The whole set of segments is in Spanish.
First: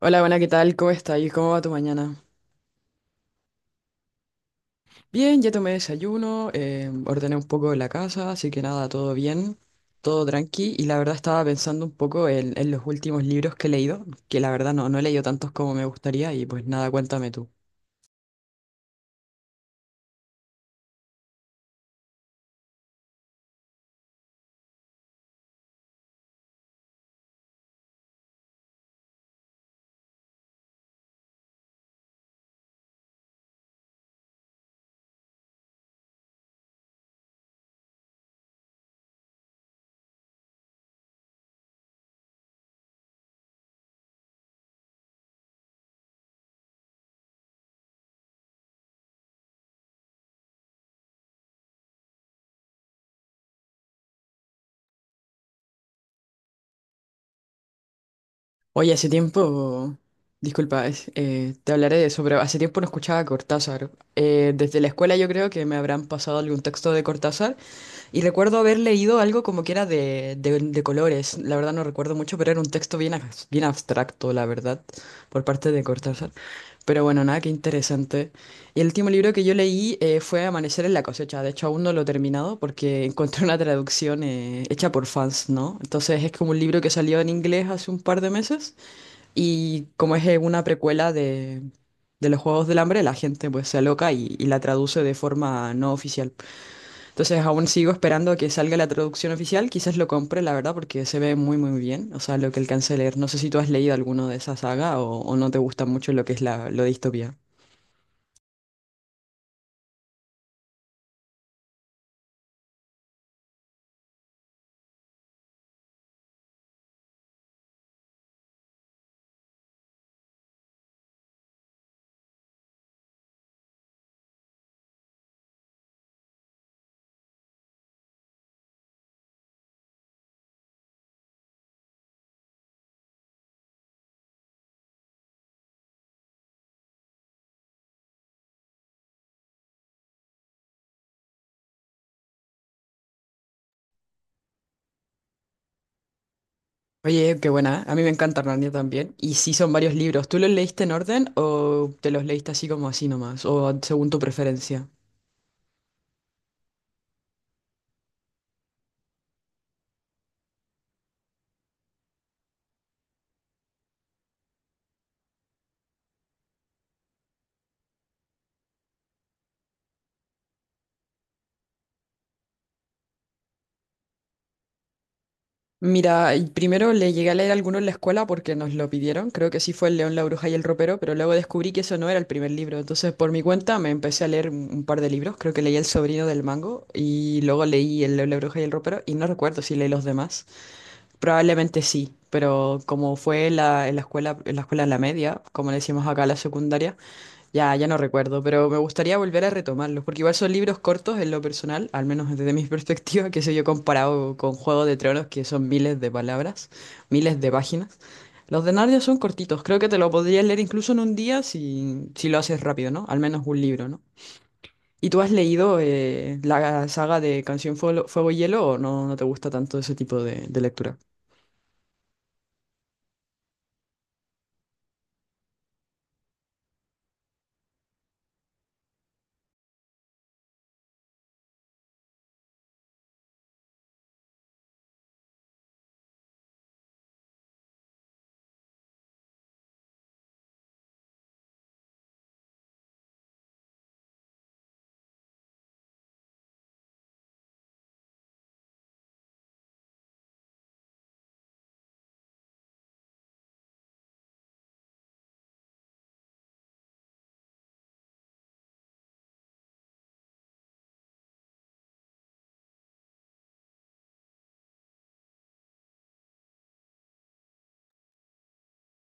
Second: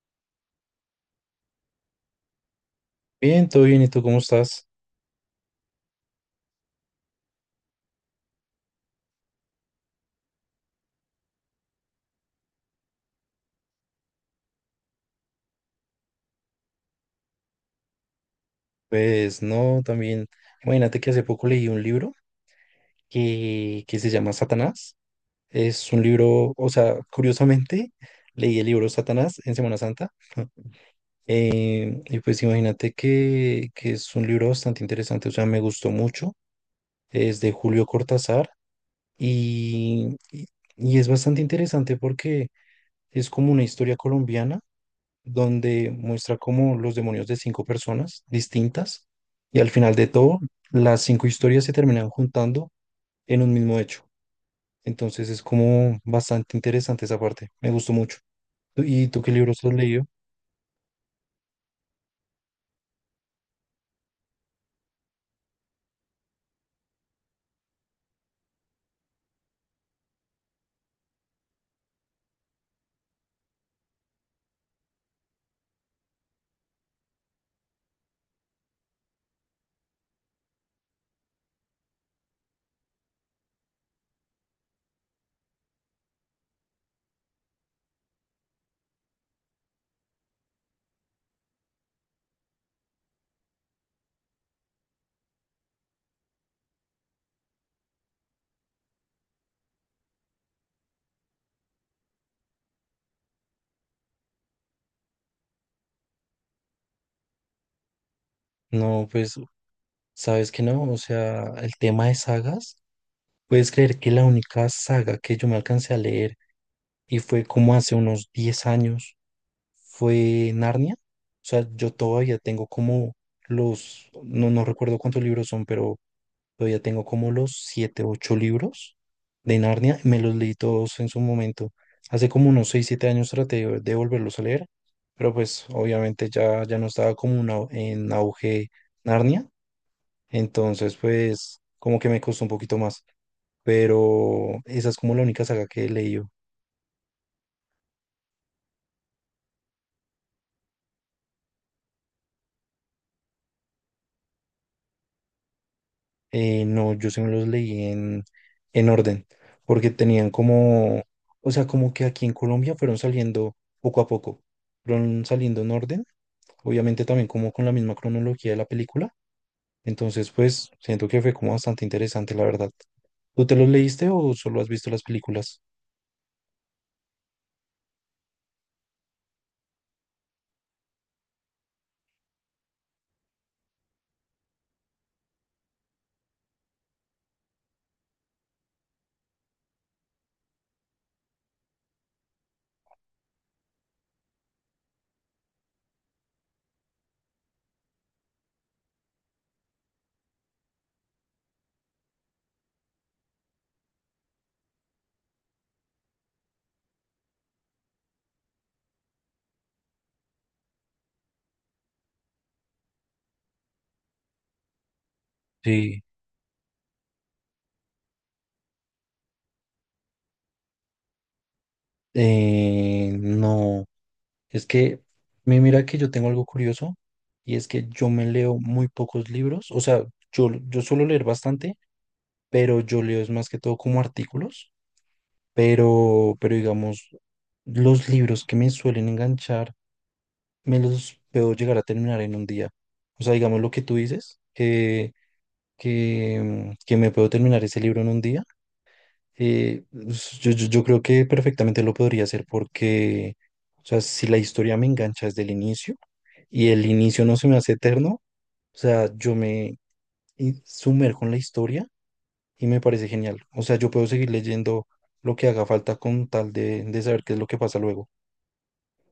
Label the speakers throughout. Speaker 1: Hola, buena, ¿qué tal? ¿Cómo está? Y ¿cómo va tu mañana?
Speaker 2: Bien, todo bien, ¿y tú cómo estás?
Speaker 1: Bien, ya tomé desayuno, ordené un poco de la casa, así que nada, todo bien, todo tranqui. Y la verdad estaba pensando un poco en los últimos libros que he leído, que la verdad no, no he leído tantos como me gustaría y pues nada, cuéntame tú.
Speaker 2: Pues no, también, imagínate que hace poco leí un libro que se llama Satanás. Es un libro, o sea, curiosamente, leí el libro Satanás en Semana Santa. Y pues imagínate que es un libro bastante interesante, o sea, me gustó mucho. Es de Julio Cortázar y, y y es bastante interesante porque es como una historia colombiana donde muestra como los demonios de cinco personas distintas, y al final de todo las cinco historias se terminan juntando en un mismo hecho. Entonces es como bastante interesante esa parte, me gustó mucho. ¿Tú-
Speaker 1: Oye,
Speaker 2: ¿Y
Speaker 1: hace
Speaker 2: tú qué libros has
Speaker 1: tiempo,
Speaker 2: leído?
Speaker 1: disculpa, te hablaré de eso, pero hace tiempo no escuchaba a Cortázar. Desde la escuela yo creo que me habrán pasado algún texto de Cortázar. Y recuerdo haber leído algo como que era de colores, la verdad no recuerdo mucho, pero era un texto bien, bien abstracto, la verdad, por parte de Cortázar. Pero bueno, nada, qué interesante. Y el último libro que yo leí fue Amanecer en la cosecha, de hecho aún no lo he terminado porque encontré una traducción hecha por fans, ¿no? Entonces es como un libro que salió en inglés hace un par de meses y como es una precuela de los Juegos del Hambre, la gente pues se aloca y la traduce de forma no oficial. Entonces aún sigo esperando a que salga la traducción oficial. Quizás lo compre, la verdad, porque se ve muy, muy bien. O sea, lo que alcancé a leer. No sé si tú has leído alguno de esa saga o no te gusta mucho lo que es lo de distopía.
Speaker 2: No, pues sabes que no, o sea, el tema de sagas, ¿puedes creer que la única saga que yo me alcancé a leer, y fue como hace unos 10 años, fue Narnia? O sea, yo todavía tengo como los, no recuerdo cuántos libros son, pero todavía tengo como los siete, ocho libros de Narnia. Me los leí todos en su momento. Hace como unos 6, 7 años traté de volverlos a leer, pero pues obviamente ya, ya no estaba como en auge Narnia. Entonces pues como que me costó un poquito más. Pero esa es como la única saga que he leído.
Speaker 1: Oye, qué buena, ¿eh? A mí me encanta Narnia también. Y sí son varios libros. ¿Tú los leíste en orden o te los leíste así como así nomás? O según tu preferencia.
Speaker 2: No, yo sí me los leí en orden, porque tenían como, o sea, como que aquí en Colombia fueron saliendo poco a poco, fueron saliendo en orden, obviamente también como con la misma cronología de la película. Entonces, pues siento que fue como bastante interesante, la verdad. ¿Tú te los leíste o solo has visto las películas?
Speaker 1: Mira, y primero le llegué a leer alguno en la escuela porque nos lo pidieron, creo que sí fue El León, la Bruja y el Ropero, pero luego descubrí que eso no era el primer libro, entonces por mi cuenta me empecé a leer un par de libros, creo que leí El Sobrino del Mango y luego leí El León, la Bruja y el Ropero y no recuerdo si leí los demás, probablemente sí, pero como fue en la escuela, en la media, como le decimos acá la secundaria, ya, ya no recuerdo, pero me gustaría volver a retomarlos, porque igual son libros cortos en lo personal, al menos desde mi perspectiva, que sé yo, comparado con Juego de Tronos, que son miles de palabras, miles de páginas. Los de Narnia son cortitos, creo que te lo podrías leer incluso en un día si, si lo haces rápido, ¿no? Al menos un libro, ¿no? ¿Y tú has leído
Speaker 2: Sí.
Speaker 1: la saga de Canción Fuego y Hielo o no, no te gusta tanto ese tipo de lectura?
Speaker 2: No, es que mira que yo tengo algo curioso, y es que yo me leo muy pocos libros, o sea, yo suelo leer bastante, pero yo leo es más que todo como artículos, pero digamos, los libros que me suelen enganchar me los puedo llegar a terminar en un día. O sea, digamos lo que tú dices, que me puedo terminar ese libro en un día. eh, yo creo que perfectamente lo podría hacer porque, o sea, si la historia me engancha desde el inicio y el inicio no se me hace eterno, o sea, yo me sumerjo en la historia y me parece genial. O sea, yo puedo seguir leyendo lo que haga falta con tal de saber qué es lo que pasa luego.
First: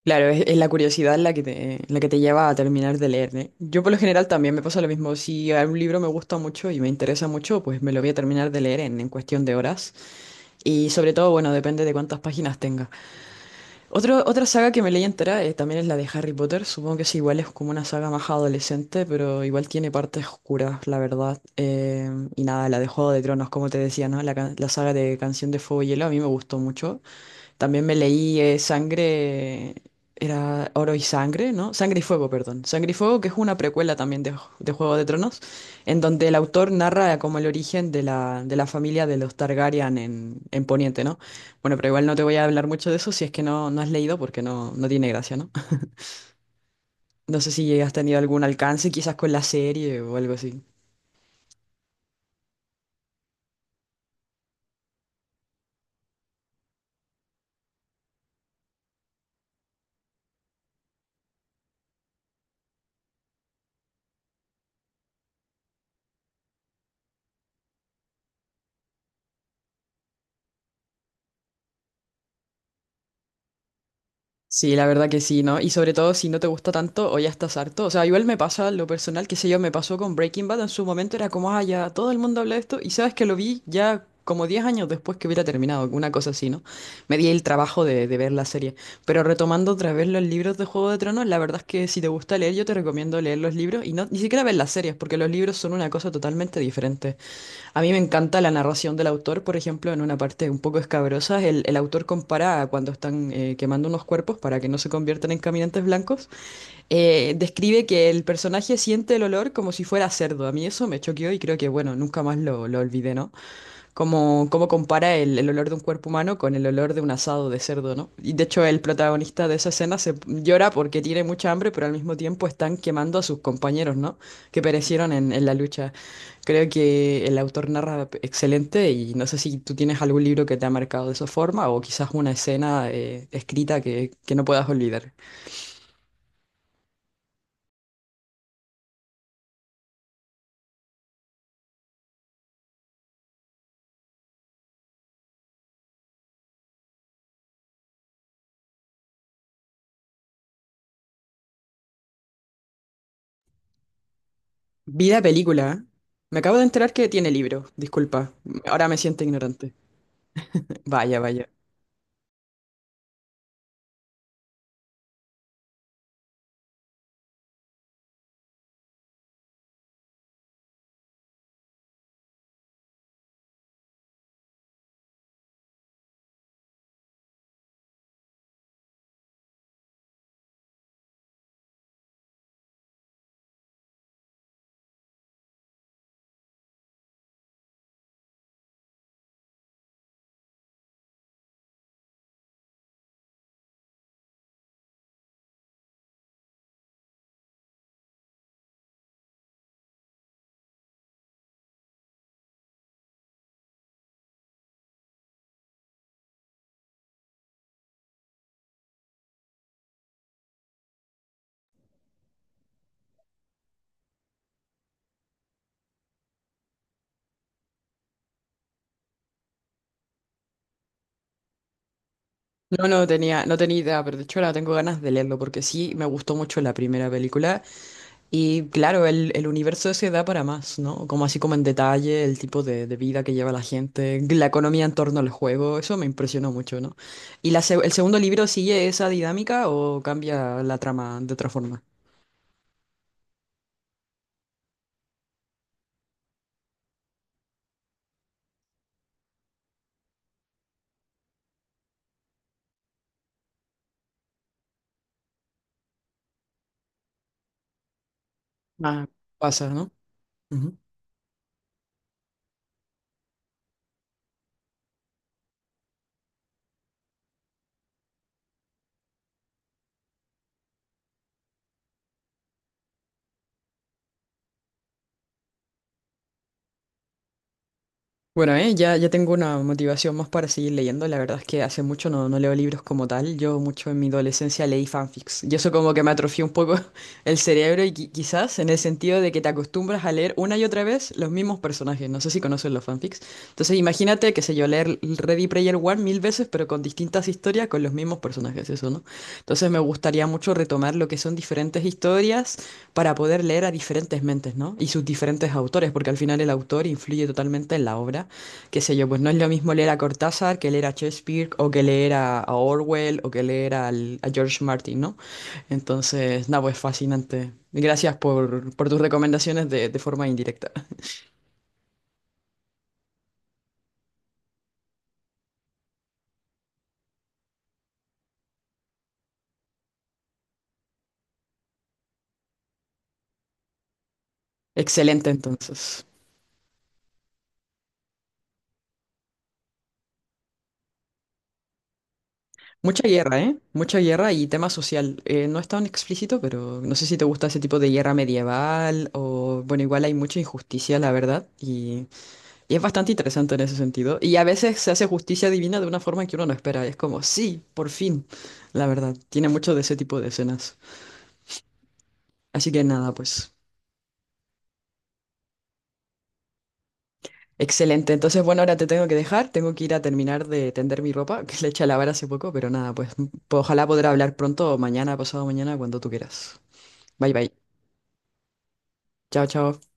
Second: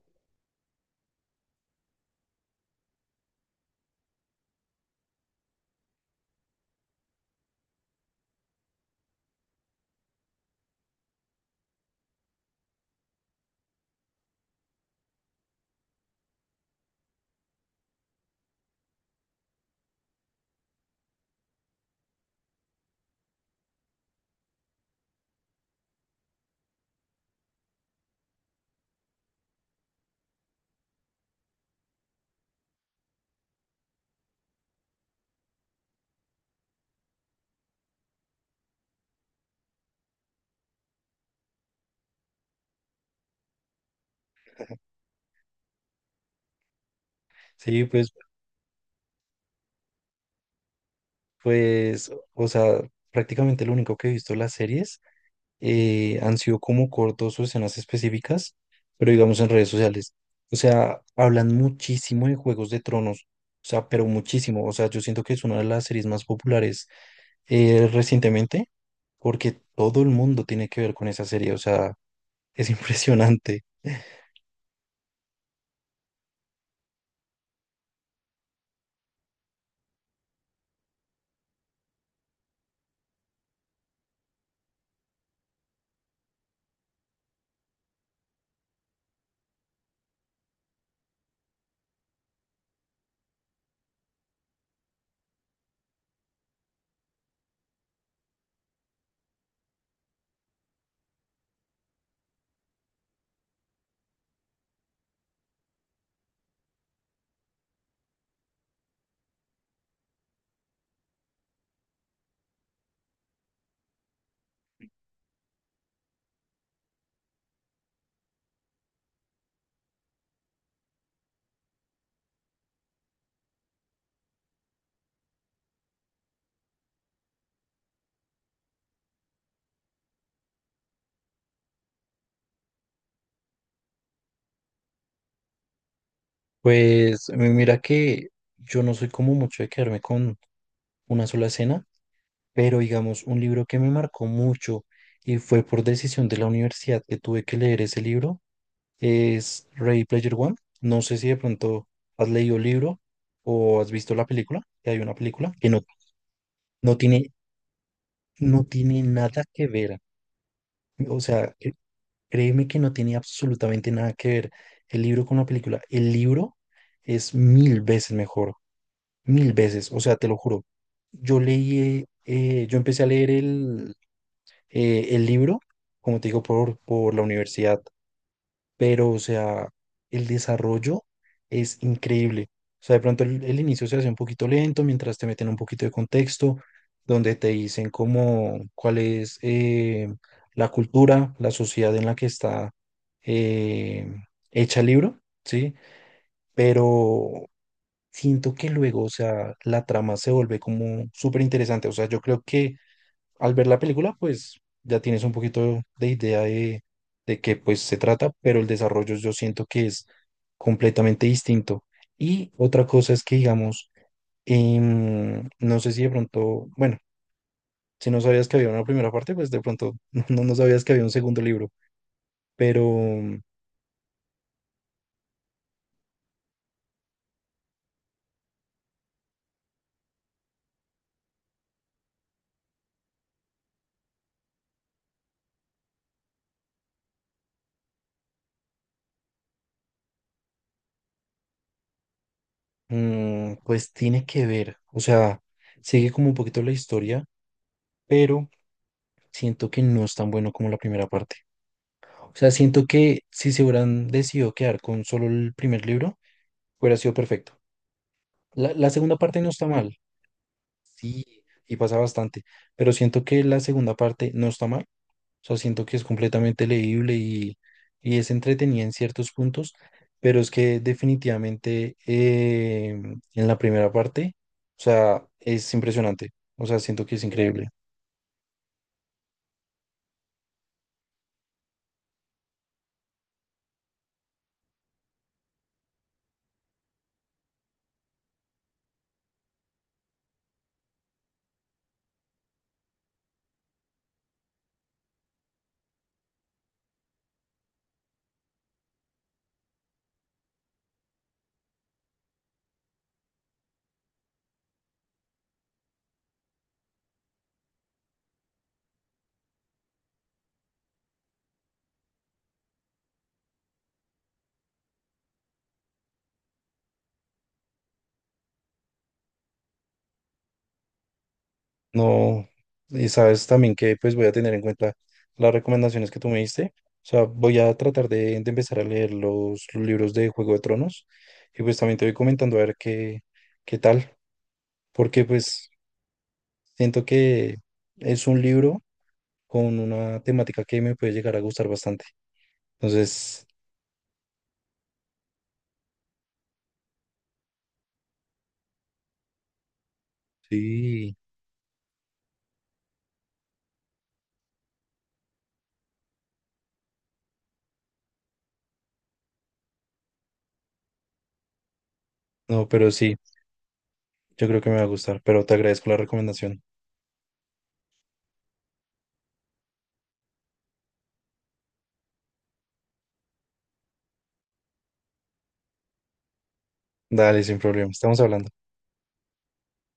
Speaker 1: Claro, es la curiosidad la que te lleva a terminar de leer, ¿eh? Yo por lo general también me pasa lo mismo. Si un libro me gusta mucho y me interesa mucho, pues me lo voy a terminar de leer en cuestión de horas. Y sobre todo, bueno, depende de cuántas páginas tenga. Otra saga que me leí entera también es la de Harry Potter. Supongo que es igual, es como una saga más adolescente, pero igual tiene partes oscuras, la verdad. Y nada, la de Juego de Tronos, como te decía, ¿no? La saga de Canción de Fuego y Hielo a mí me gustó mucho. También me leí Sangre, era Oro y Sangre, ¿no? Sangre y Fuego, perdón. Sangre y Fuego, que es una precuela también de Juego de Tronos, en donde el autor narra como el origen de la familia de los Targaryen en Poniente, ¿no? Bueno, pero igual no te voy a hablar mucho de eso si es que no, no has leído, porque no, no tiene gracia, ¿no? No sé si
Speaker 2: Sí,
Speaker 1: has
Speaker 2: pues,
Speaker 1: tenido algún alcance quizás con la serie o algo así.
Speaker 2: o sea, prácticamente lo único que he visto en las series han sido como cortos o escenas específicas, pero digamos en redes sociales. O sea, hablan muchísimo de Juegos de Tronos, o sea, pero muchísimo. O sea, yo siento que es una de las series más populares recientemente, porque todo el mundo tiene que ver con esa serie, o sea, es impresionante.
Speaker 1: Sí, la verdad que sí, ¿no? Y sobre todo si no te gusta tanto o ya estás harto. O sea, igual me pasa lo personal, qué sé yo, me pasó con Breaking Bad en su momento, era como, ah, ya todo el mundo habla de esto. Y sabes que lo vi ya como 10 años después que hubiera terminado, una cosa así, ¿no? Me di el trabajo de ver la serie. Pero retomando otra vez los libros de Juego de Tronos, la verdad es que si te gusta leer, yo te recomiendo leer los libros y no, ni siquiera ver las series, porque los libros son una cosa totalmente diferente. A mí me encanta la narración del autor, por ejemplo, en una parte un poco escabrosa, el autor compara a cuando están quemando unos cuerpos para que no se conviertan en caminantes blancos, describe que el personaje siente el olor como si fuera cerdo. A mí eso me choqueó y creo que, bueno, nunca más lo olvidé, ¿no? Cómo compara el olor de un cuerpo humano con el olor de un asado de cerdo, ¿no? Y de hecho el protagonista de esa escena se llora porque tiene mucha hambre, pero al mismo tiempo están quemando a sus compañeros, ¿no? Que perecieron en la lucha. Creo que el autor narra excelente y no sé si tú tienes algún libro que te ha marcado de esa forma o quizás una escena escrita que no puedas olvidar.
Speaker 2: Pues mira que yo no soy como mucho de quedarme con una sola escena, pero digamos, un libro que me marcó mucho, y fue por decisión de la universidad que tuve que leer ese libro, es Ready Player One. No sé si de pronto has leído el libro o has visto la película, que hay una
Speaker 1: Vida
Speaker 2: película que
Speaker 1: película. ¿Eh?
Speaker 2: no,
Speaker 1: Me acabo de enterar
Speaker 2: no
Speaker 1: que tiene
Speaker 2: tiene,
Speaker 1: libro, disculpa.
Speaker 2: no
Speaker 1: Ahora me
Speaker 2: tiene
Speaker 1: siento
Speaker 2: nada que
Speaker 1: ignorante.
Speaker 2: ver.
Speaker 1: Vaya,
Speaker 2: O
Speaker 1: vaya.
Speaker 2: sea, créeme que no tiene absolutamente nada que ver el libro con la película. El libro es mil veces mejor, mil veces, o sea, te lo juro. Yo leí, yo empecé a leer el libro, como te digo, por la universidad. Pero o sea, el desarrollo es increíble. O sea, de pronto el inicio se hace un poquito lento mientras te meten un poquito de contexto, donde te dicen cómo, cuál es la cultura, la sociedad en la que está eh, hecha el libro, ¿sí? Pero siento que luego, o sea, la trama se vuelve como súper interesante. O sea, yo creo que al ver la película, pues ya tienes un poquito de idea de qué pues se trata, pero el desarrollo yo siento que es completamente distinto. Y otra cosa es que, digamos, no sé si de pronto, bueno, si no sabías que había una primera parte, pues de pronto no sabías que había un segundo libro, pero
Speaker 1: No, no tenía idea, pero de hecho ahora tengo ganas de leerlo porque sí me gustó mucho la primera película y claro, el universo se da para más, ¿no? Como así como en detalle el tipo de vida que lleva la gente, la economía en torno al juego, eso me impresionó mucho, ¿no? ¿Y la, el segundo libro sigue esa dinámica o cambia la trama de otra forma?
Speaker 2: pues tiene que ver, o sea, sigue como un poquito la historia, pero siento que no es tan bueno como la primera parte. O sea, siento que si se hubieran decidido quedar con solo el primer libro, hubiera sido perfecto. La
Speaker 1: Ah,
Speaker 2: segunda parte no está
Speaker 1: pasa, ¿no?
Speaker 2: mal, sí, y pasa bastante, pero siento que la segunda parte no está mal. O sea, siento que es completamente leíble, y es entretenida en ciertos puntos, pero es que definitivamente en la primera parte, o sea, es impresionante. O sea, siento que es increíble.
Speaker 1: Bueno, ya, ya tengo una motivación más para seguir leyendo. La verdad es que hace mucho no, no leo libros como tal. Yo mucho en mi adolescencia leí fanfics. Y eso como que me atrofió un poco el cerebro y quizás en el sentido de que te acostumbras a leer una y otra vez los mismos personajes. No sé si conoces los fanfics. Entonces imagínate, qué sé yo, leer Ready Player One mil veces, pero con distintas historias, con los mismos personajes, eso, ¿no? Entonces me gustaría mucho retomar lo que son diferentes historias para poder leer a diferentes mentes, ¿no? Y sus diferentes autores, porque al final el autor influye totalmente en la obra. Qué sé yo, pues no es lo mismo leer a Cortázar que leer a Shakespeare o que leer a Orwell o que leer a George Martin, ¿no? Entonces, nada, pues fascinante. Gracias por tus recomendaciones de forma indirecta.
Speaker 2: No, y sabes también que pues voy a tener en cuenta las recomendaciones que tú me diste. O sea, voy a tratar de empezar a leer los libros de Juego de Tronos, y pues también te voy comentando a ver qué tal, porque
Speaker 1: Excelente,
Speaker 2: pues
Speaker 1: entonces.
Speaker 2: siento que es un libro con una temática que me puede llegar a gustar bastante.
Speaker 1: Mucha guerra,
Speaker 2: Entonces,
Speaker 1: ¿eh? Mucha guerra y tema social. No es tan explícito, pero no sé si te gusta ese tipo de guerra medieval o, bueno, igual hay mucha injusticia, la
Speaker 2: sí,
Speaker 1: verdad, y es bastante interesante en ese sentido. Y a veces se hace justicia divina de una forma que uno no espera. Es como, sí, por fin. La verdad, tiene mucho de ese tipo de escenas.
Speaker 2: no,
Speaker 1: Así que
Speaker 2: pero
Speaker 1: nada,
Speaker 2: sí,
Speaker 1: pues.
Speaker 2: yo creo que me va a gustar, pero te agradezco la recomendación.
Speaker 1: Excelente. Entonces, bueno, ahora te tengo que dejar. Tengo que ir a terminar de tender mi ropa, que le eché a lavar hace poco, pero nada, pues ojalá podrá hablar pronto, o mañana, pasado mañana, cuando tú quieras. Bye
Speaker 2: Dale,
Speaker 1: bye.
Speaker 2: sin problema, estamos hablando.
Speaker 1: Chao, chao.